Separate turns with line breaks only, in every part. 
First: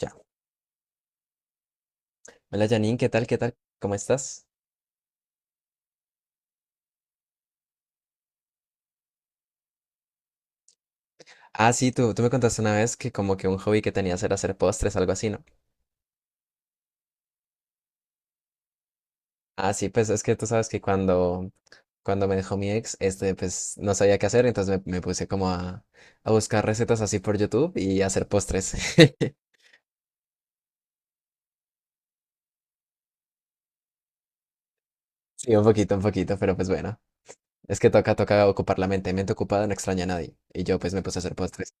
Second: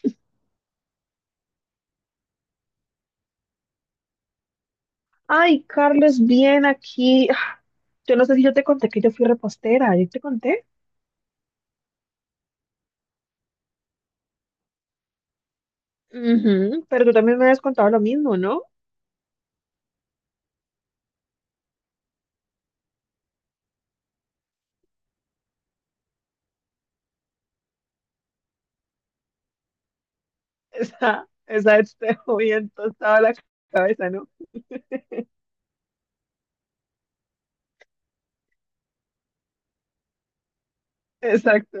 Ya. Hola Janine, ¿qué tal? ¿Qué tal? ¿Cómo estás?
Ay, Carlos, bien aquí. Yo no sé si yo te conté que yo fui repostera, ¿yo te conté?
Ah, sí, tú me contaste una vez que como que un hobby que tenías era hacer postres, algo así, ¿no?
Ujú. Pero tú también me habías contado lo mismo, ¿no?
Ah, sí, pues es que tú sabes que cuando me dejó mi ex, pues no sabía qué hacer, entonces me puse como a buscar recetas así por YouTube y hacer postres.
Esa vez te dejó bien tostada la cabeza, ¿no?
Sí, un poquito, pero pues bueno. Es que toca, toca ocupar la mente. Mente ocupada no extraña a nadie. Y yo pues me puse a hacer postres.
Exacto.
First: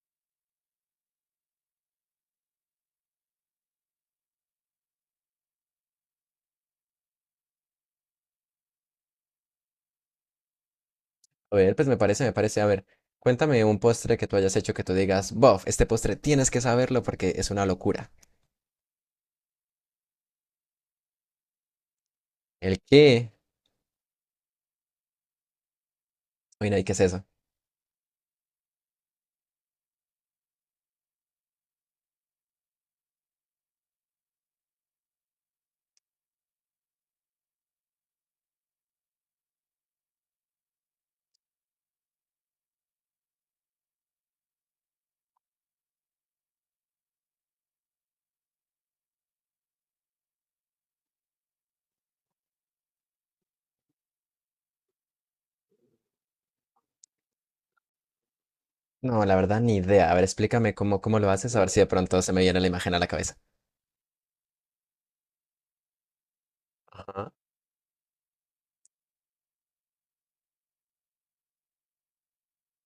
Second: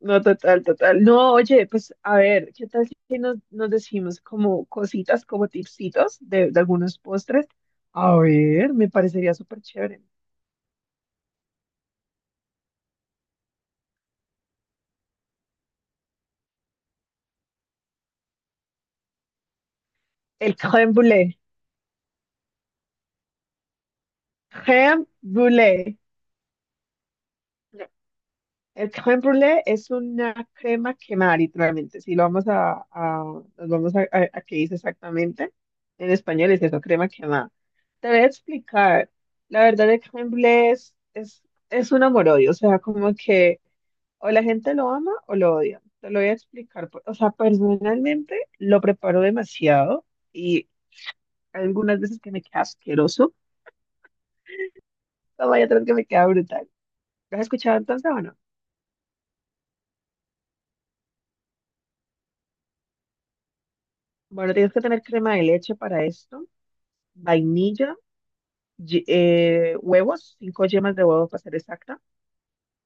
No, total, total. No, oye, pues a ver, ¿qué tal si nos decimos como cositas, como tipsitos de algunos postres? A ver, me parecería súper chévere.
A ver, pues me parece, me parece. A ver, cuéntame un postre que tú hayas hecho que tú digas, bof, este postre tienes que saberlo porque es una locura.
El crème brûlée.
¿El qué?
Crème brûlée.
Uy, no, ¿y qué es eso?
El crème brûlée es una crema quemada, literalmente. Si lo vamos nos vamos a qué dice exactamente, en español es eso, crema quemada. Te voy a explicar. La verdad, el crème brûlée es un amor-odio. O sea, como que o la gente lo ama o lo odia. Te lo voy a explicar. O sea, personalmente lo preparo demasiado y algunas veces que me queda asqueroso, pero hay otras que me queda brutal. ¿Lo has escuchado entonces o no?
No, la verdad, ni idea. A ver, explícame cómo, cómo lo haces, a ver si de pronto se me viene la imagen a la cabeza.
Bueno, tienes que tener crema de leche para esto.
Ajá,
Vainilla, huevos, cinco yemas de huevo para ser exacta,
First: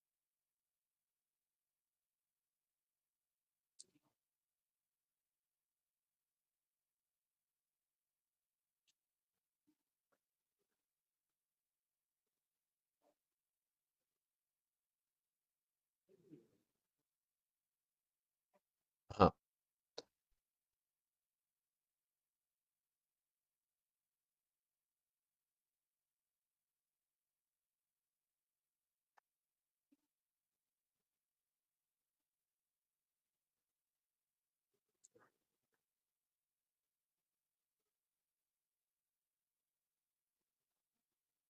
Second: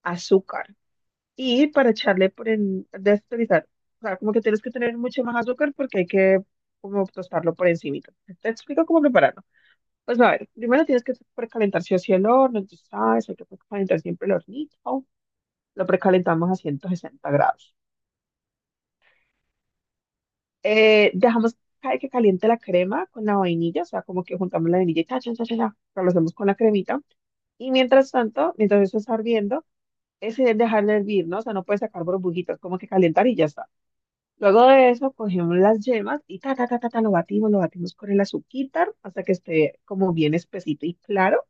azúcar. Y para echarle por en, desperizar, o sea, como que tienes que tener mucho más azúcar porque hay que como tostarlo por encimita. Te explico cómo prepararlo. Pues a ver, primero tienes que precalentar si o sí el horno, entonces sabes, hay que precalentar siempre el hornito. Lo precalentamos a 160 grados.
ajá.
Dejamos que caliente la crema con la vainilla, o sea, como que juntamos la vainilla y cha, cha, cha, cha, cha, o sea, lo hacemos con la cremita. Y mientras tanto, mientras eso está hirviendo, es dejarle hervir, ¿no? O sea, no puedes sacar burbujitas, como que calentar y ya está. Luego de eso, cogemos las yemas y ta, ta, ta, ta, ta, lo batimos con el azúcar hasta que esté como bien espesito y claro.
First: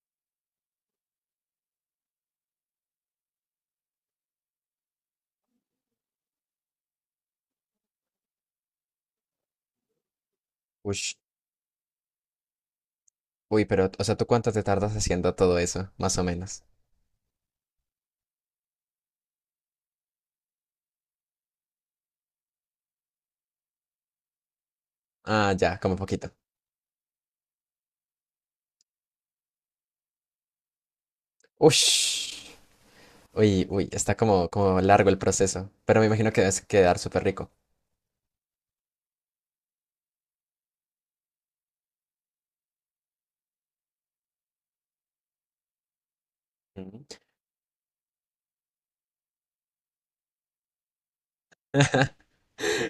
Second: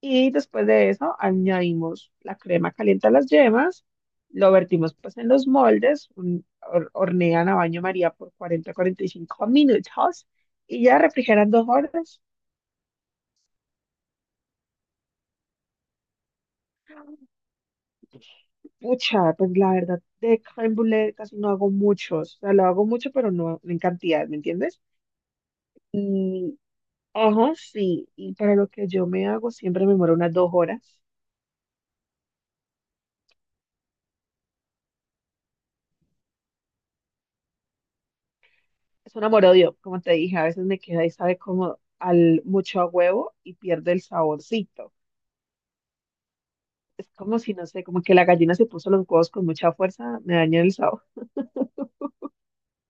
Y después de eso, añadimos la crema caliente a las yemas, lo vertimos pues en los moldes, hornean a baño María por 40-45 minutos y ya
Ush.
refrigeran 2 horas.
Uy, pero, o sea, ¿tú cuánto te tardas haciendo todo eso? Más o menos.
Pucha, pues la verdad, de crème casi no hago muchos. O sea, lo hago mucho, pero no en cantidad, ¿me entiendes?
Ah, ya, como poquito.
Y, ajá, sí. Y para lo que yo me hago, siempre me demoro unas 2 horas.
Ush. Uy, uy, está como, como largo el proceso. Pero me imagino que debes quedar súper rico.
Es un amor-odio, como te dije, a veces me queda y sabe como al mucho a huevo y pierde el saborcito.
Ujú.
Es como si, no sé, como que la gallina se puso los huevos con mucha fuerza, me daña el sabor.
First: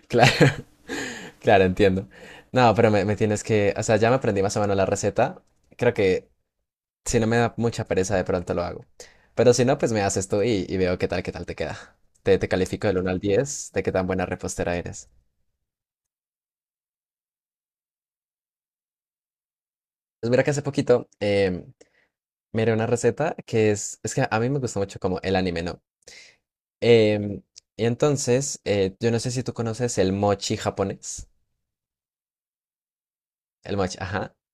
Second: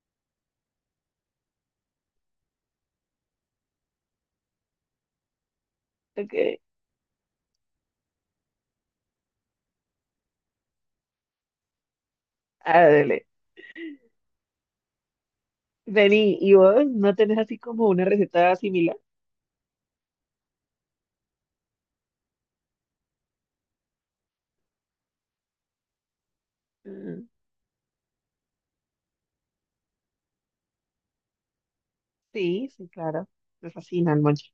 Claro, claro, entiendo. No, pero me tienes que, o sea, ya me aprendí más o menos la receta. Creo que
Ok,
si no me da mucha pereza, de pronto lo hago. Pero si no, pues me haces tú y veo qué tal te queda. Te califico del uno al
ándale.
diez de qué tan buena repostera eres.
Vení, ¿y vos no tenés así como una receta similar?
Pues mira que hace poquito miré una receta que es que a mí me gusta mucho como el anime, ¿no?
Mm,
Em, y entonces, yo no sé si tú conoces el mochi japonés.
sí, sí, claro. Me
El mochi,
fascina el
ajá,
monchis.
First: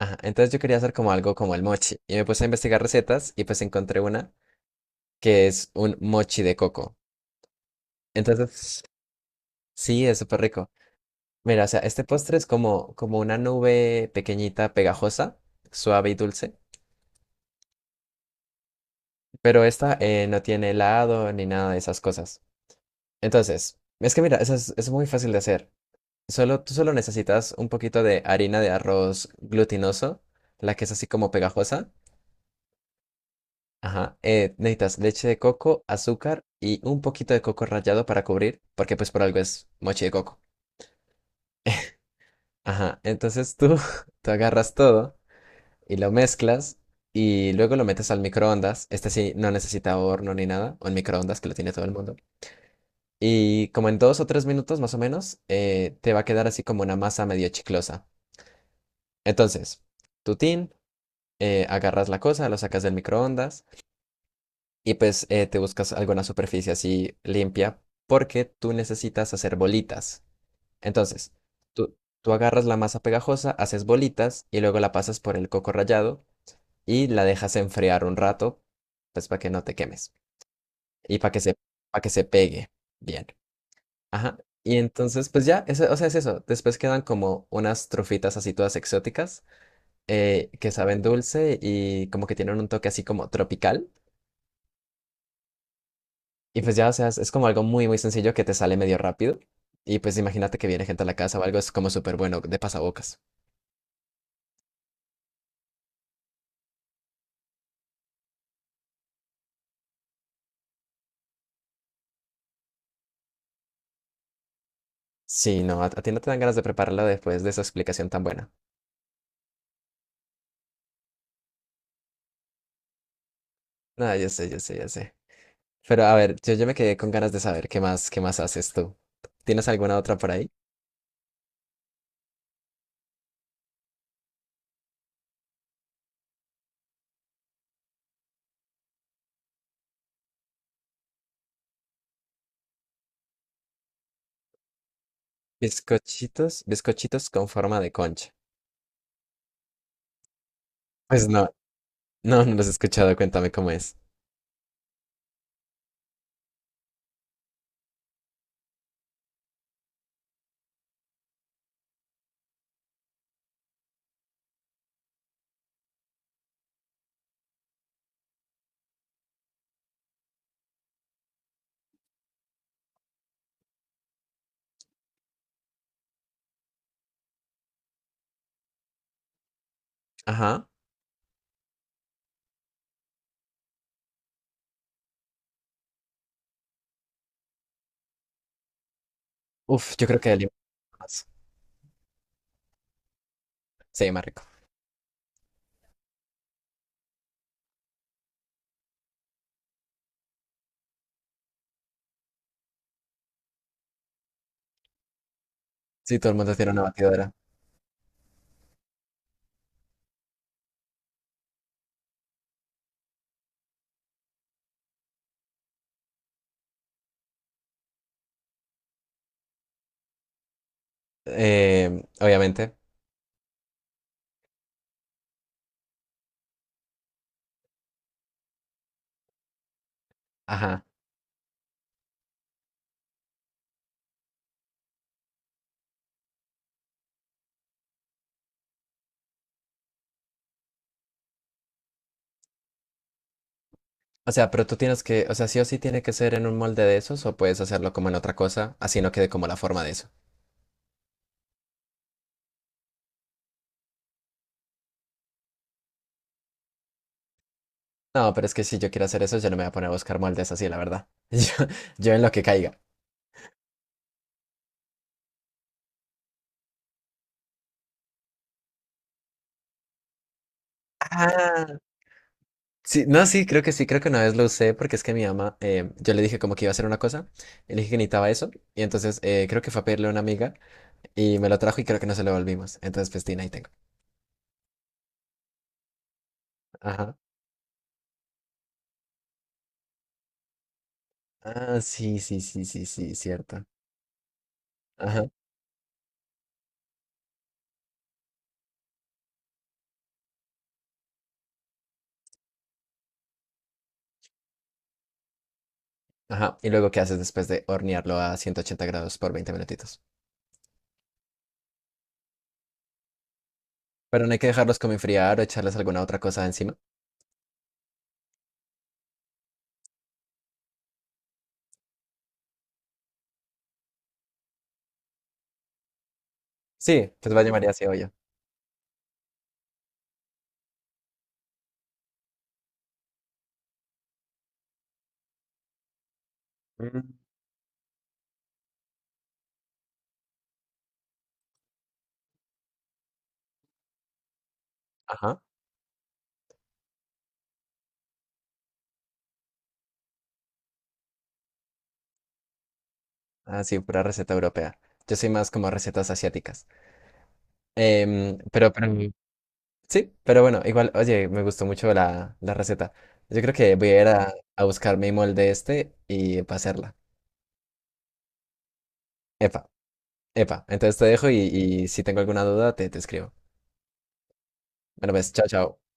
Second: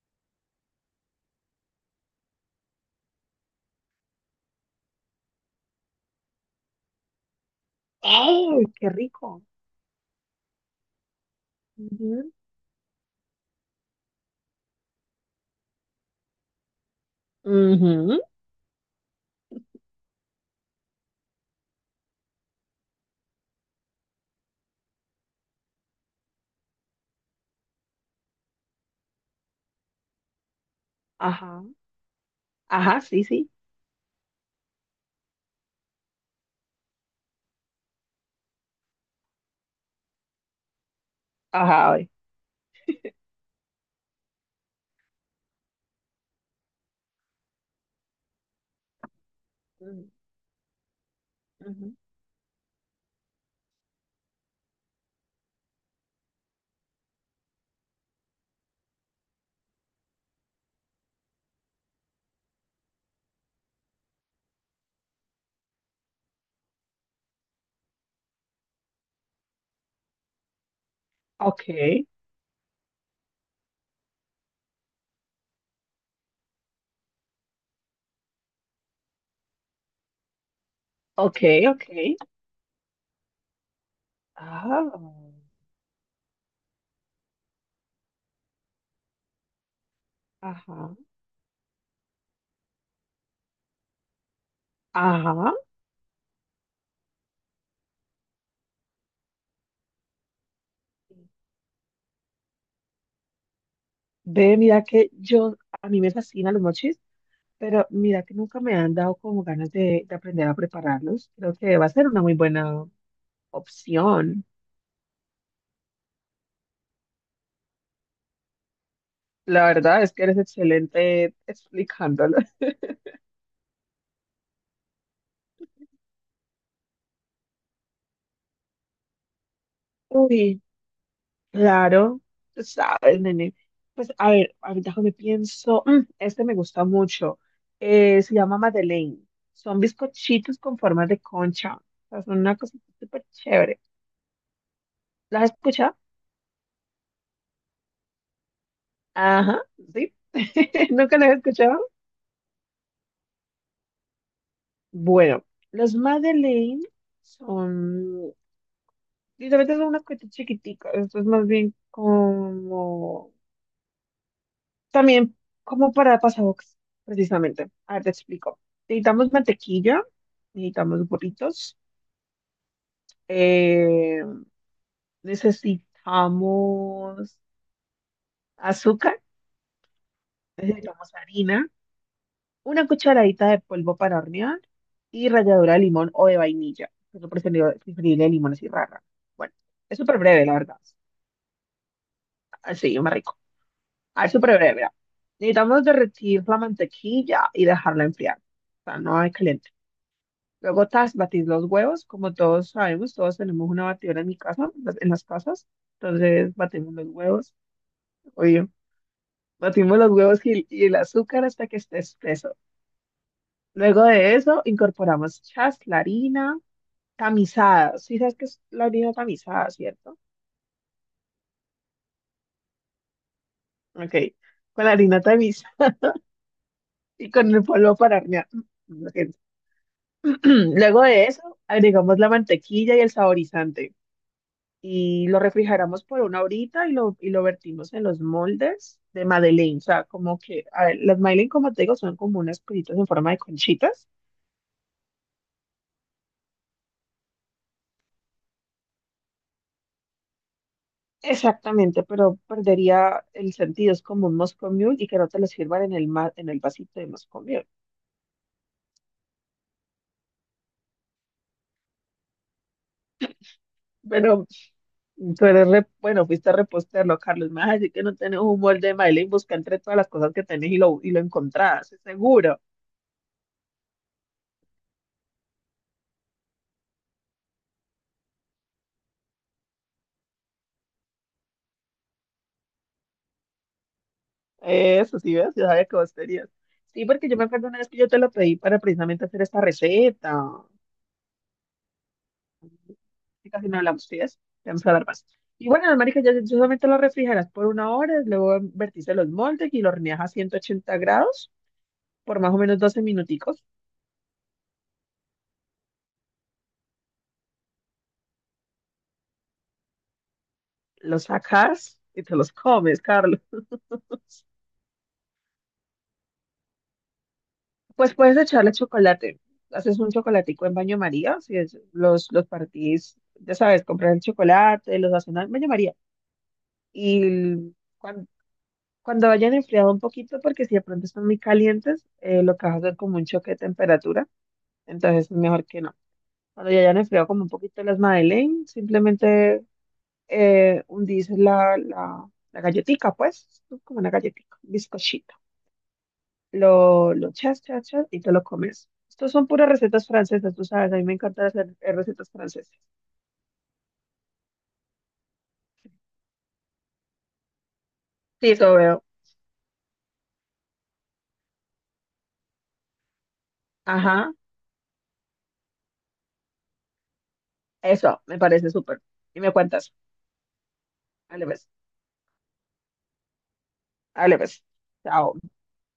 ajá. Entonces yo quería hacer como algo como el mochi. Y me puse a investigar recetas y pues encontré una que es un mochi de coco.
¡Ey!
Entonces,
¡Qué rico!
sí, es súper rico. Mira, o sea, este
Ujú,
postre es como, como una nube pequeñita, pegajosa, suave y dulce,
ujú.
pero esta no tiene helado ni nada de esas cosas. Entonces, es que mira, eso es muy fácil de hacer. Solo, tú solo necesitas un poquito de harina de arroz glutinoso, la que es así como
Ajá,
pegajosa.
ajá, sí, sí.
Ajá, necesitas leche de coco, azúcar y un poquito de coco rallado para cubrir, porque pues por algo es mochi de coco.
Ajá, a ver.
Ajá, entonces tú, tú agarras todo. Y lo mezclas y luego lo metes al microondas. Este sí no necesita
Ujú,
horno ni nada, o el microondas que lo tiene todo el
ujú.
mundo. Y como en 2 o 3 minutos más o menos, te va a quedar así como una masa medio chiclosa. Entonces, tu tin, agarras la cosa, lo sacas del microondas y pues te buscas alguna superficie así limpia porque tú necesitas hacer bolitas. Entonces,
Ok,
tú, tú agarras la masa pegajosa, haces bolitas y luego la pasas por el coco rallado y la dejas enfriar un rato, pues para que no te quemes y
ok, ok.
para que se pegue bien. Ajá. Y
Ah,
entonces, pues ya, o sea, es eso. Después quedan como unas trufitas así todas exóticas que
ajá,
saben dulce y como que tienen un toque así como tropical.
ajá.
Y pues ya, o sea, es como algo muy, muy sencillo que te sale medio rápido. Y pues imagínate que viene gente a la casa o algo, es como súper bueno de pasabocas.
Ve, mira que yo, a mí me fascinan los mochis, pero mira que nunca me han dado como ganas de aprender a prepararlos. Creo que va a ser una muy buena opción.
Sí, no, a ti no te dan ganas de prepararlo después de esa explicación tan buena.
La verdad es que eres excelente explicándolo.
No, yo sé, yo sé, yo sé. Pero a ver, yo me quedé con ganas de saber qué más haces tú. ¿Tienes alguna otra por ahí?
Uy, claro, tú sabes, nene. Pues a ver, ahorita que me pienso, este me gusta mucho. Se llama Madeleine. Son bizcochitos con formas de concha. O sea, son una cosita súper chévere. ¿Las has escuchado?
Bizcochitos, bizcochitos con forma de concha.
Ajá, sí. ¿Nunca
Pues
las has
no,
escuchado?
no, no los he escuchado, cuéntame cómo es.
Bueno, los Madeleine son, literalmente son unas cositas chiquiticas. Esto es más bien como también como para pasabocas, precisamente. A ver, te explico. Necesitamos mantequilla, necesitamos burritos, eh, necesitamos azúcar,
Ajá.
necesitamos harina, una cucharadita de polvo para hornear y ralladura de limón o de vainilla. Es lo preferible, preferible de limón así rara. Bueno,
Uf,
es
yo
súper
creo que de
breve,
limón
la verdad.
más.
Así, más rico.
Sí,
A
más
ver,
rico.
súper breve, mira. Necesitamos derretir la mantequilla y dejarla enfriar. O sea, no hay calentar. Luego tas, batís los huevos, como todos sabemos, todos tenemos una batidora en mi casa, en las casas.
Sí, todo el mundo
Entonces
tiene una
batimos los
batidora.
huevos, obvio. Batimos los huevos y el azúcar hasta que esté espeso. Luego de eso incorporamos chas, la harina tamizada. Sí sabes que es la harina tamizada, ¿cierto?
Obviamente.
Ok, con la harina tamizada y con el polvo para hornear. Lo siento.
Ajá.
Luego de eso agregamos la mantequilla y el saborizante. Y lo refrigeramos por una horita y lo vertimos en los moldes de Madeleine. O sea, como que, a ver, las Madeleine, como te digo, son como unas cositas en forma de conchitas.
O sea, pero tú tienes que, o sea, sí o sí tiene que ser en un molde de esos o puedes hacerlo como en otra cosa, así no quede como la forma de eso.
Exactamente, pero perdería el sentido. Es como un Moscow Mule y que no te lo sirvan en el, en el vasito de Moscow Mule.
No, pero es que si yo quiero hacer eso, yo no me voy a poner a buscar moldes así, la verdad. Yo en lo que caiga.
Pero tú eres, bueno, fuiste a reposterlo, Carlos. Me vas a decir que no tenés un molde de Madeleine, busca entre todas las cosas que tenés y lo
Ah.
encontrás, es seguro.
Sí, no, sí, creo que una vez lo usé porque es que mi mamá, yo le dije como que iba a hacer una cosa, y le dije que necesitaba eso y entonces creo que fue a pedirle a una amiga y me lo trajo y creo que no se lo volvimos. Entonces, pues, tin, ahí tengo.
Eso, sí, ves, yo sabía que vos tenías. Sí,
Ajá.
porque yo me acuerdo una vez que yo te lo pedí para precisamente hacer esta receta.
Ah, sí, sí, sí, sí, sí,
Y
cierto.
casi no hablamos, ¿sí ves? Ya vamos a dar
Ajá,
más. Y bueno, las maricas ya solamente lo refrigeras por una hora, luego vertiste los moldes y lo horneas a 180 grados por más o menos 12 minuticos.
ajá. ¿Y luego qué haces después de hornearlo a 180 grados por 20 minutitos?
Los sacas y te los comes, Carlos.
Pero no hay que dejarlos como enfriar o echarles alguna otra cosa encima.
Pues puedes echarle chocolate. Haces un chocolatico en baño María, si es, los partís, ya sabes, compras el chocolate, los haces en baño María.
Sí, pues vaya
Y
María, sí, yo.
cuan- Cuando hayan enfriado un poquito, porque si de pronto están muy calientes, lo que vas a hacer como un choque de temperatura, entonces es mejor que no. Cuando ya hayan enfriado como un poquito las Madeleine, simplemente hundís la galletica, pues, ¿no? Como una galletica, un bizcochito.
Ajá.
Lo chas, chas, chas, y te lo comes. Estos son puras recetas francesas, tú sabes, a mí me encanta hacer recetas francesas.
Ah, sí, pura receta europea. Yo soy más como recetas asiáticas. Em,
Sí,
pero,
eso
pero,
veo.
sí, pero bueno, igual, oye, me gustó mucho la receta. Yo creo que voy a ir
Ajá,
a buscar mi molde este y para hacerla.
eso, me parece súper. Y me
Epa,
cuentas.
epa. Entonces te dejo y,
Dale, pues,
y si tengo alguna duda, te escribo.
dale, pues.
Bueno, pues, chao,
Chao.
chao.